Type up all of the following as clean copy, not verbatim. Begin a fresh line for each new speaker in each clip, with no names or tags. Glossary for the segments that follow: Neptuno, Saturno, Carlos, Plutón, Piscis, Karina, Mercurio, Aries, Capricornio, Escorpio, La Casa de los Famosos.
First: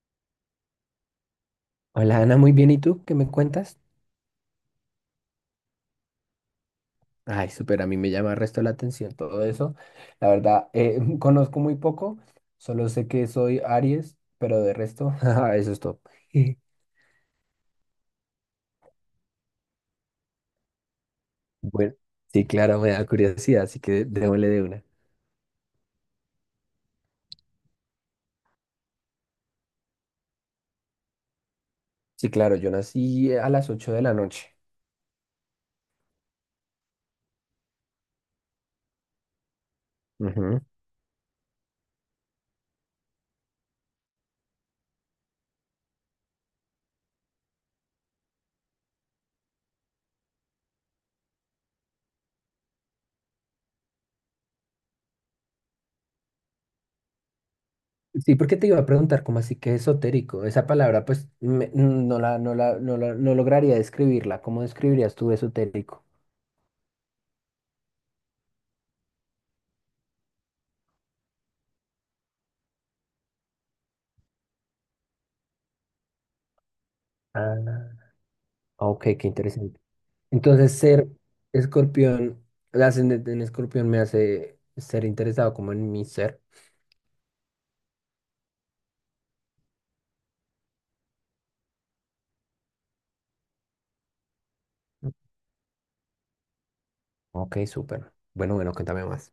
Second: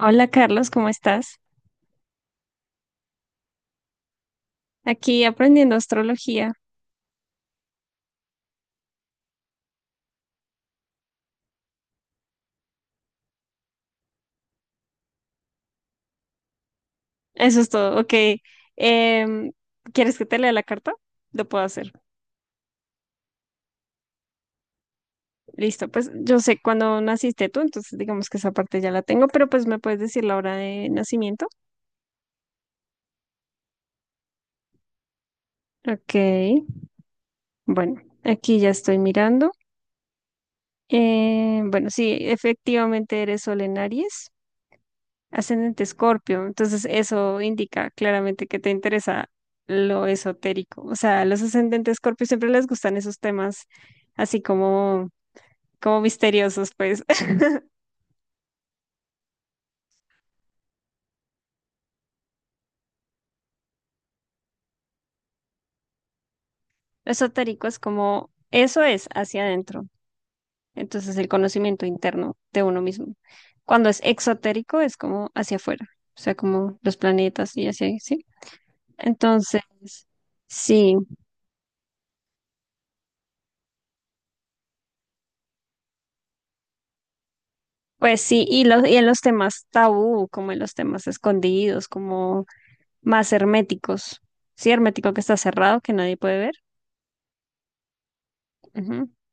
Hola Carlos, ¿cómo estás?
Hola Ana, muy bien. ¿Y tú qué me cuentas?
Aquí aprendiendo astrología.
Ay, súper, a mí me llama el resto la atención todo eso. La verdad, conozco muy poco, solo sé que soy Aries, pero de resto, ajá, eso es todo.
Eso es todo. Ok. Em, ¿Quieres que te lea la carta? Lo puedo hacer.
Bueno, sí, claro, me da curiosidad, así que démosle de una.
Listo. Pues yo sé cuándo naciste tú, entonces digamos que esa parte ya la tengo, pero pues me puedes decir la hora de nacimiento.
Sí, claro, yo nací a las 8 de la noche.
Ok. Bueno, aquí ya estoy mirando.
Ujú.
Bueno, sí, efectivamente eres Sol en Aries. Ascendente Escorpio, entonces eso indica claramente que te interesa lo esotérico. O sea, a los ascendentes Escorpio siempre les gustan esos temas así como misteriosos, pues.
Sí, porque te iba a preguntar cómo así que esotérico. Esa palabra, pues, no la, no lograría describirla. ¿Cómo describirías tú esotérico?
Lo esotérico es como, eso es hacia adentro, entonces el conocimiento interno de uno mismo. Cuando es exotérico es como hacia afuera, o sea, como los planetas y así,
Ah,
¿sí?
ok, qué
Entonces,
interesante. Entonces,
sí,
ser escorpión, el ascendente en escorpión me hace ser interesado como en mi ser.
pues sí, y en los temas tabú, como en los temas escondidos, como más herméticos. Sí, hermético que está cerrado, que nadie puede ver.
Ok, súper. Bueno, bueno, cuéntame
Ujú.
más.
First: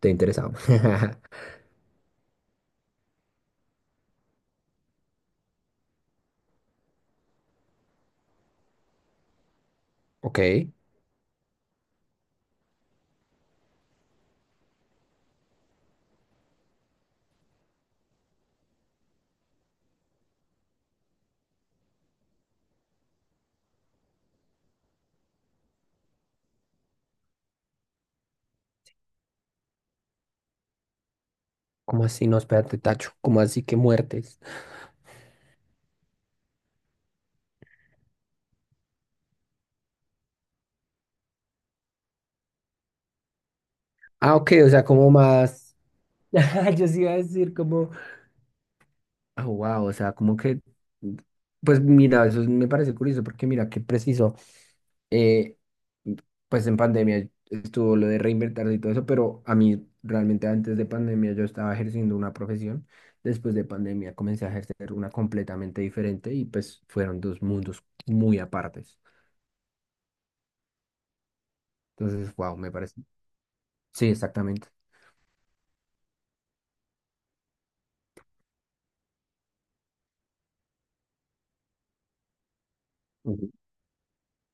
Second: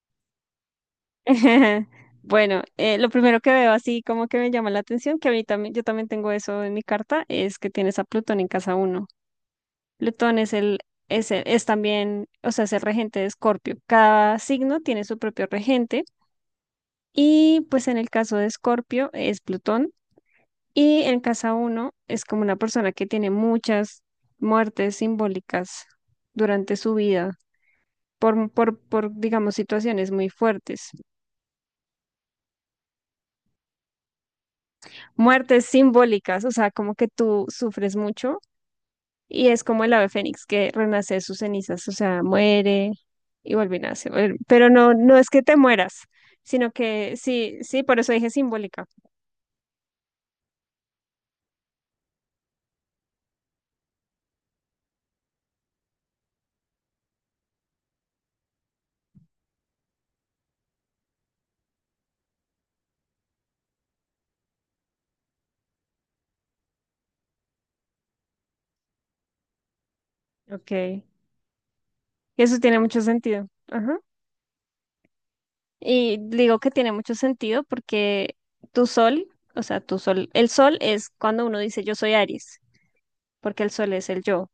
Te he interesado.
Bueno, lo primero que veo así como que me llama la atención, que a mí también, yo también tengo eso en mi carta, es que tienes a Plutón en casa uno. Plutón
Ok.
es también, o sea, es el regente de Escorpio. Cada signo tiene su propio regente y pues en el caso de Escorpio es Plutón y en casa uno es como una persona que tiene muchas muertes simbólicas durante su vida por, digamos, situaciones muy fuertes,
¿Cómo así? No, espérate, Tacho. ¿Cómo así que muertes?
muertes simbólicas, o sea, como que tú sufres mucho y es como el ave fénix que renace de sus cenizas, o sea, muere y vuelve y nace,
Ah, ok,
pero
o sea,
no,
como
no es que te
más.
mueras, sino
Yo sí iba a
que
decir
sí, sí,
como.
por eso dije simbólica,
Ah, wow, o sea, como que. Pues mira, eso me parece curioso porque mira, qué preciso. eh, pues en pandemia estuvo lo de reinventarse y todo eso, pero a mí realmente antes de pandemia yo estaba ejerciendo una profesión, después de pandemia comencé a ejercer una completamente diferente y pues fueron dos mundos muy apartes.
ok, y
Entonces, wow,
eso
me
tiene mucho
parece.
sentido, ajá,
Sí, exactamente.
y digo que tiene mucho sentido porque tu sol, o sea, tu sol, el sol es cuando uno dice yo soy Aries,
Ujú.
porque el sol es el yo.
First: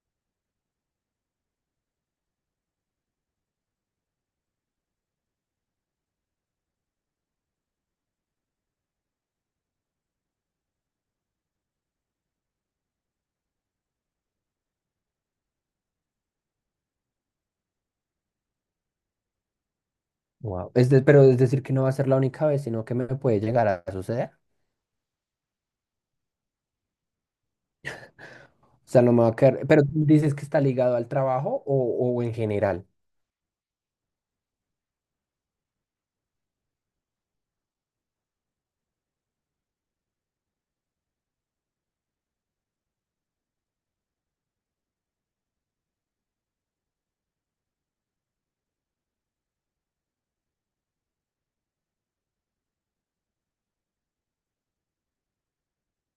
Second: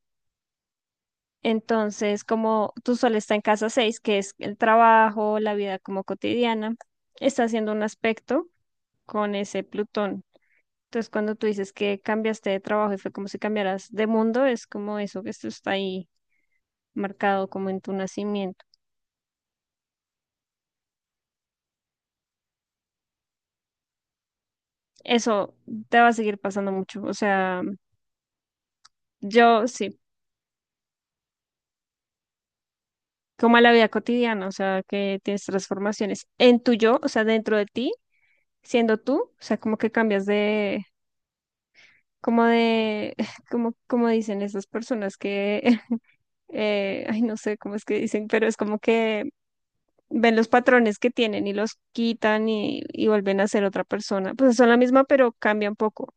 Entonces, como tú solo está en casa 6, que es el trabajo, la vida como cotidiana, está haciendo un aspecto con ese Plutón. Entonces, cuando tú dices que cambiaste de trabajo y fue como si cambiaras de mundo, es como eso que esto está ahí marcado como en tu nacimiento.
Wow. Pero es decir que no va a ser la única vez, sino que me puede llegar a suceder.
Eso te va a seguir pasando mucho. O sea,
O sea, no me va a quedar.
yo
Pero tú
sí,
dices que está ligado al trabajo o en general,
como a la vida cotidiana, o sea, que tienes transformaciones en tu yo, o sea, dentro de ti, siendo tú, o sea, como que cambias de como de, como, como dicen esas personas que, ay, no sé cómo es que dicen, pero es como que ven los patrones que tienen y los quitan y vuelven a ser otra persona. Pues son la misma, pero cambia un poco.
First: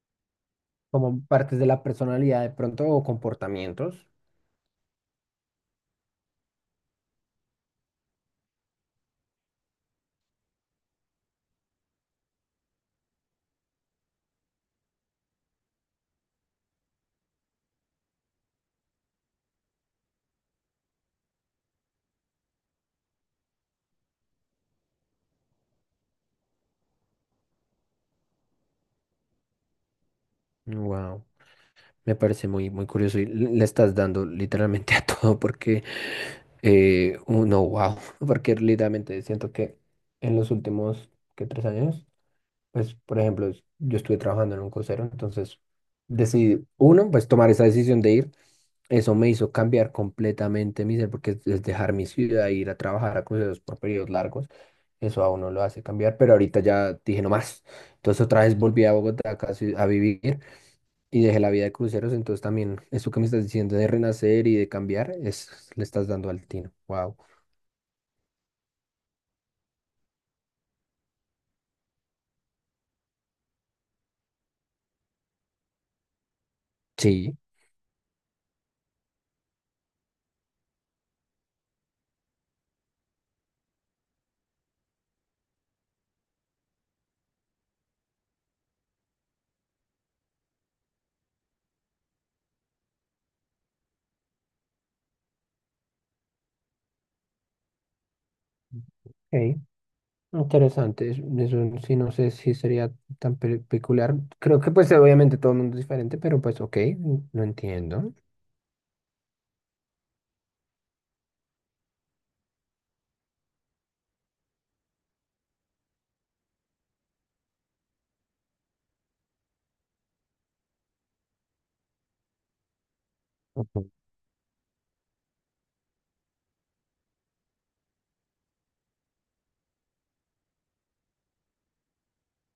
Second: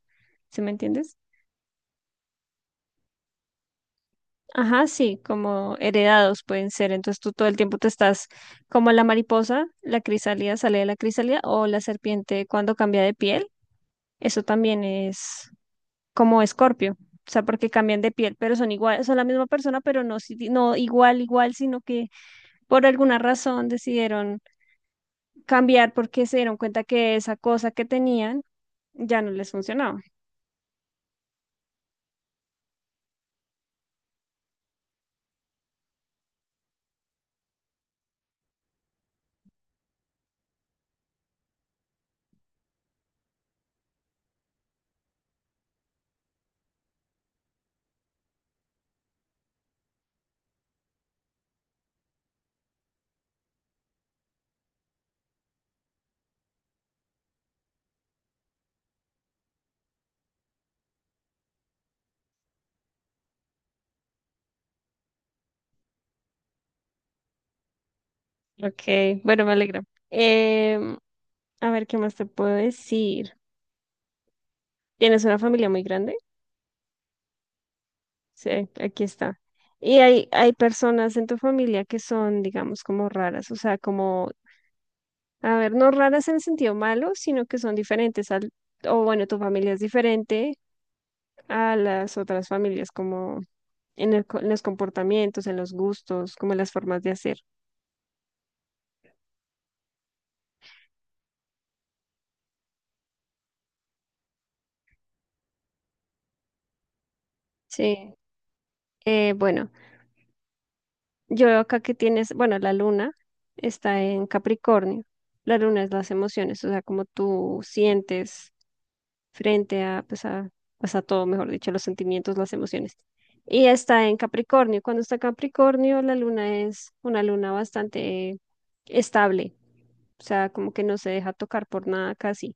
¿Sí me entiendes?
como partes de la personalidad de pronto o comportamientos.
Ajá, sí, como heredados pueden ser. Entonces tú todo el tiempo te estás como la mariposa, la crisálida sale de la crisálida o la serpiente cuando cambia de piel. Eso también es como Escorpio, o sea, porque cambian de piel, pero son igual, son la misma persona, pero no, no igual, igual, sino que por alguna razón decidieron cambiar porque se dieron cuenta que esa cosa que tenían ya no les funcionaba.
Wow. Me parece muy, muy curioso y le estás dando literalmente a todo porque, uno, wow, porque literalmente siento que en los últimos, ¿qué? 3 años, pues, por ejemplo, yo estuve trabajando en un crucero, entonces decidí, uno, pues tomar esa decisión de ir, eso me hizo cambiar completamente mi ser, porque es dejar mi ciudad e ir a trabajar a cruceros por periodos largos, eso a uno lo hace cambiar, pero ahorita ya dije no más, entonces otra vez volví a Bogotá casi a vivir. Y dejé la vida de cruceros, entonces también eso que me estás diciendo de renacer y de cambiar, es, le estás dando al tino. Wow.
Ok, bueno, me alegra. Em, a ver, ¿qué más te puedo decir? ¿Tienes una familia muy grande?
Sí.
Sí, aquí está. Y hay personas en tu familia que son, digamos, como raras, o sea, como a ver, no raras en el sentido malo, sino que son diferentes al, o bueno, tu familia es diferente a las otras familias, como en los comportamientos, en los gustos, como en las formas de hacer.
Ok, interesante, eso sí, no sé si sería peculiar. Creo que pues obviamente todo el mundo es diferente, pero pues ok, lo entiendo.
Sí. Bueno, yo veo acá que tienes, bueno, la luna está en Capricornio. La luna es las emociones, o sea, como tú sientes. Frente a, pues a, pues a todo, mejor dicho, los sentimientos, las emociones. Y
Ujú,
está en Capricornio. Cuando está Capricornio, la luna es una luna bastante estable, o sea, como que no se deja tocar por nada casi.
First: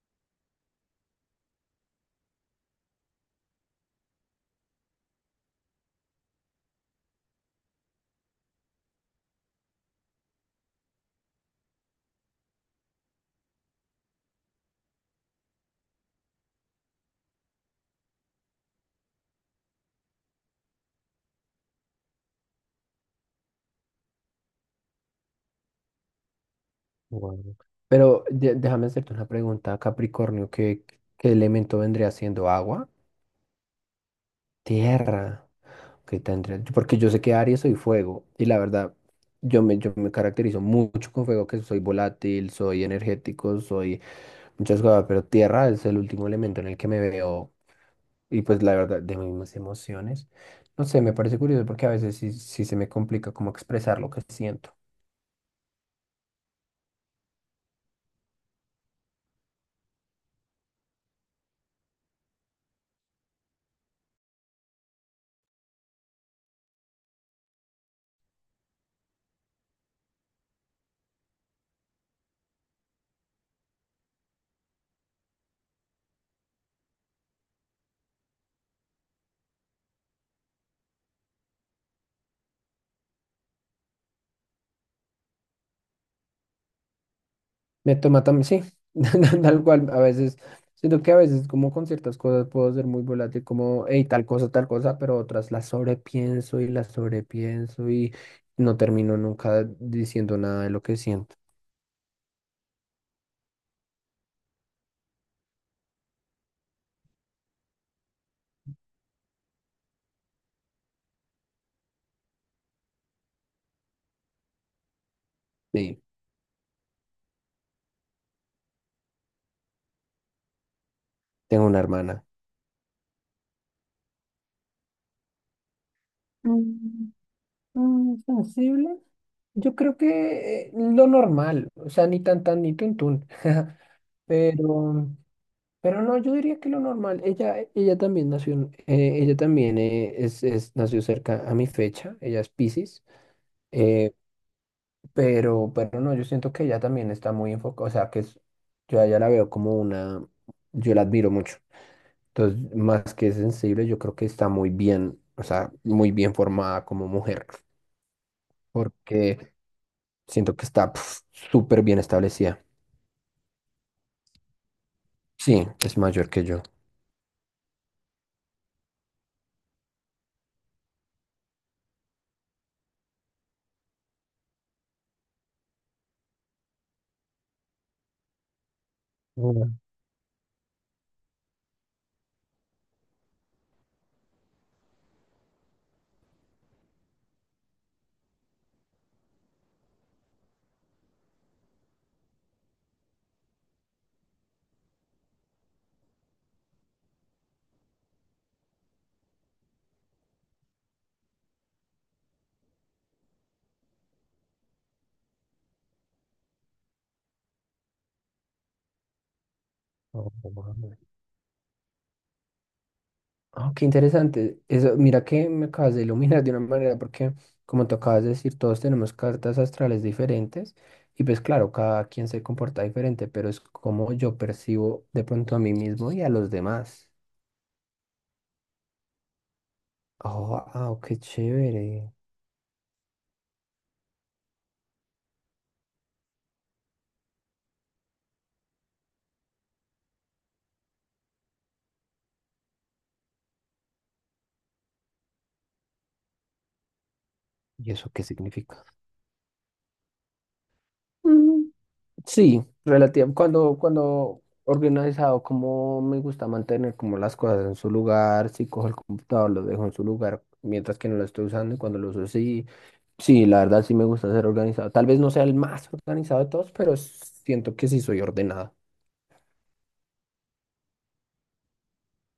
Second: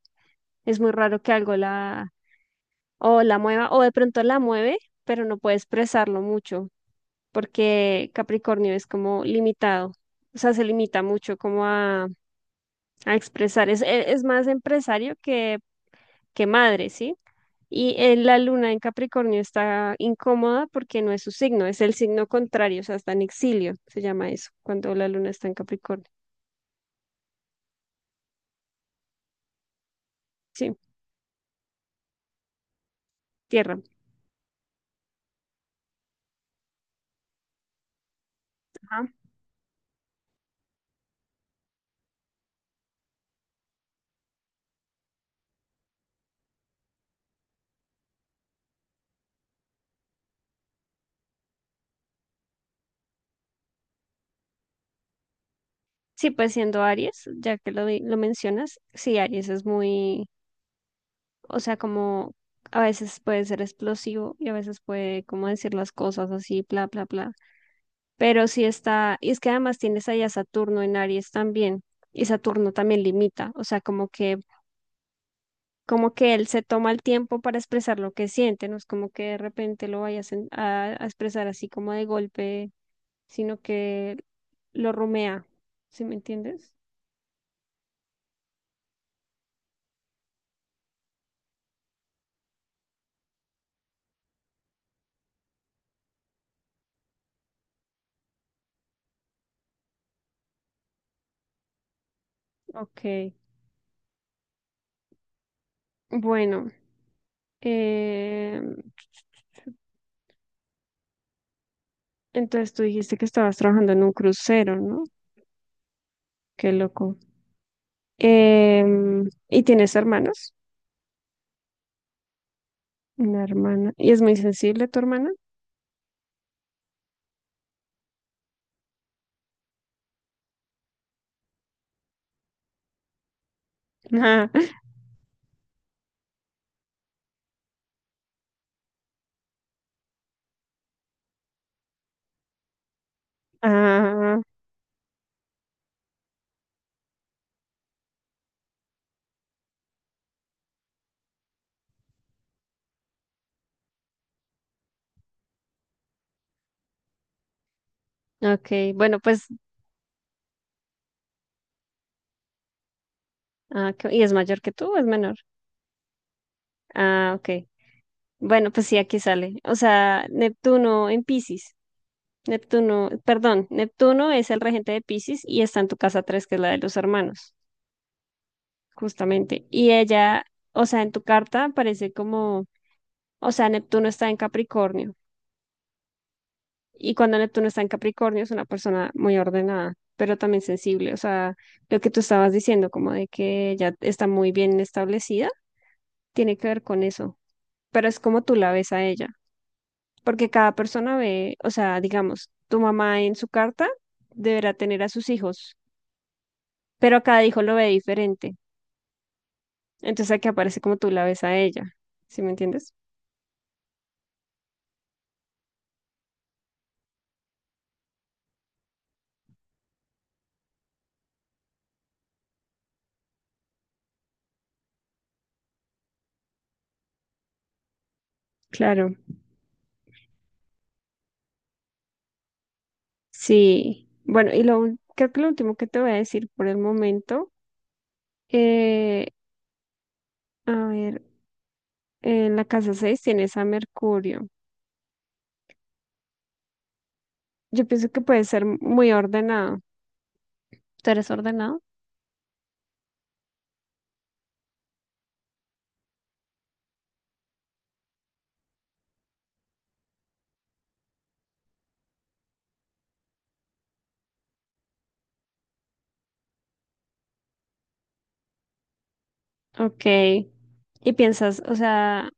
Es muy raro que algo la o la mueva o de pronto la mueve, pero no puede expresarlo mucho porque Capricornio es como limitado. O sea, se limita mucho como a expresar. Es más empresario que madre, ¿sí? Y la luna en Capricornio está incómoda porque no es su signo, es el signo contrario, o sea, está en exilio, se llama eso, cuando la luna está en Capricornio.
guau. Déjame hacerte una pregunta, Capricornio,
Sí,
¿qué, qué elemento vendría siendo agua?
tierra.
Tierra. Ok, tendría. Porque yo sé que Aries soy fuego. Y la verdad,
Ajá.
yo me caracterizo mucho con fuego, que soy volátil, soy energético, soy muchas cosas. Pero tierra es el último elemento en el que me veo. Y pues la verdad, de mis emociones. No sé, me parece curioso porque a veces sí, sí se me complica como expresar lo que siento.
Sí, pues siendo Aries, ya que lo mencionas, sí, Aries es muy, o sea, como a veces puede ser explosivo y a veces puede como decir las cosas así, bla, bla, bla. Pero sí está, y es que además tienes ahí a Saturno en Aries también, y Saturno también limita, o sea, como que él se toma el tiempo para expresar lo que siente, no es como que de repente lo vayas a expresar así como de golpe, sino que lo rumea, ¿sí me entiendes?
Me toma también, sí, tal cual, a veces, siento que a veces como con ciertas cosas puedo ser muy volátil, como, hey, tal cosa, pero otras las sobrepienso y no termino nunca diciendo nada de lo que siento.
Ok, bueno, eh, entonces tú dijiste que estabas trabajando en un crucero, ¿no?
Sí,
Qué loco. ¿Y tienes hermanos?
tengo una hermana.
Una hermana. ¿Y es muy sensible tu hermana?
Mm, mm. Sensible. Yo creo que lo normal, o sea, ni tan tan ni tun tun, pero Pero no, yo diría que lo normal, ella también nació, ella también nació cerca a mi fecha, ella es Piscis, eh,
Ah,
pero no, yo siento que ella también está muy enfocada, o sea, que es, yo a ella la veo como una, yo la admiro mucho, entonces, más que sensible, yo creo que está muy bien, o sea, muy bien formada como mujer,
ok. Bueno, pues,
porque siento que está pf, súper bien establecida.
ah, ¿y es mayor que tú o es menor?
Sí, es mayor que yo.
Ah, ok. Bueno, pues sí, aquí sale. O sea, Neptuno en Piscis. Neptuno, perdón, Neptuno es el regente de Piscis y está en tu casa 3, que es la de los hermanos, justamente. Y ella, o sea, en tu carta aparece como, o sea, Neptuno está en Capricornio. Y cuando Neptuno está en Capricornio es una persona muy ordenada, pero también sensible. O sea, lo que tú estabas diciendo, como de que ella está muy bien establecida, tiene que ver con eso. Pero es como tú la ves a ella. Porque cada persona ve, o sea, digamos, tu mamá en su carta deberá tener a sus hijos, pero cada hijo lo ve diferente. Entonces aquí
Wow.
aparece como tú la ves a ella, ¿sí me entiendes?
Ah, qué interesante. Eso, mira que me acabas de iluminar de una manera, porque como te acabas de decir, todos tenemos cartas astrales diferentes y pues claro, cada quien se comporta diferente, pero es como yo percibo de pronto a mí mismo y a los demás.
Claro,
Oh, wow, qué chévere.
sí. Bueno, y creo que lo último que te voy a decir por el momento, eh, a ver, en la casa 6 tienes a Mercurio. Yo
¿Y
pienso
eso
que
qué
puede ser
significa?
muy ordenado. ¿Tú eres ordenado?
Sí, relativa. Cuando organizado, como me gusta mantener como las cosas en su lugar, si cojo el computador, lo dejo en su lugar, mientras que no lo estoy usando y cuando lo uso, sí, sí, la verdad sí me gusta ser organizado. Tal vez no sea el más organizado de todos, pero siento que sí soy ordenado.
Ok. Y piensas, o sea,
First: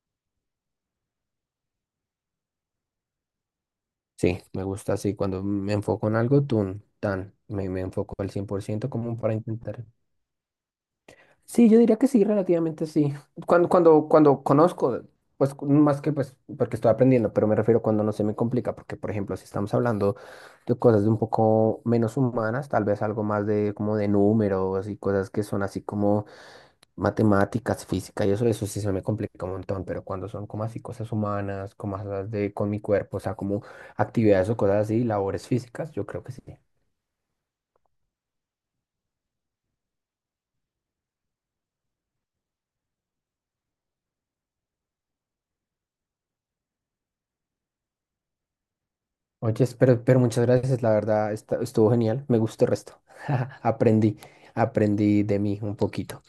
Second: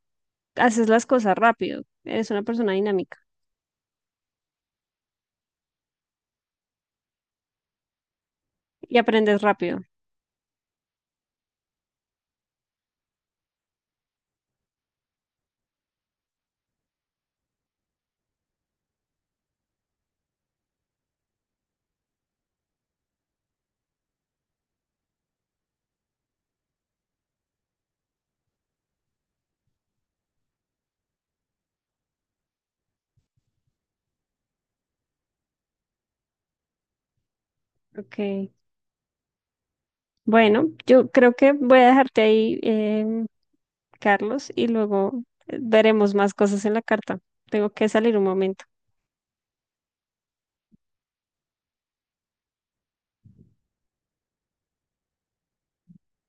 haces las cosas rápido. Eres una persona dinámica.
Sí, me gusta así. Cuando me enfoco en algo, tun, tan, me enfoco al 100%
Y
como para
aprendes rápido.
intentar. Sí, yo diría que sí, relativamente sí. Cuando conozco, pues más que pues porque estoy aprendiendo, pero me refiero cuando no se me complica, porque por ejemplo, si estamos hablando de cosas de un poco menos humanas, tal vez algo más de como de números y cosas que son así como matemáticas, física y eso sí se me complica un montón, pero cuando son como así cosas humanas, como cosas de con mi cuerpo, o sea, como actividades o cosas así, labores físicas, yo creo que sí.
Ok. Bueno, yo creo que voy a dejarte ahí, Carlos, y luego veremos más cosas en la carta. Tengo que salir un momento.
Oye, pero muchas gracias, la verdad estuvo genial, me gustó el resto. Aprendí, aprendí de mí un poquito.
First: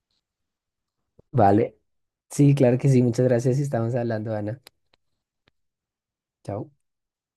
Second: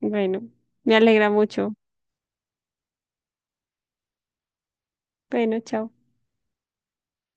Bueno, me alegra mucho.
Vale. Sí, claro que sí, muchas gracias y estamos hablando, Ana.
Bueno, chao.
Chao.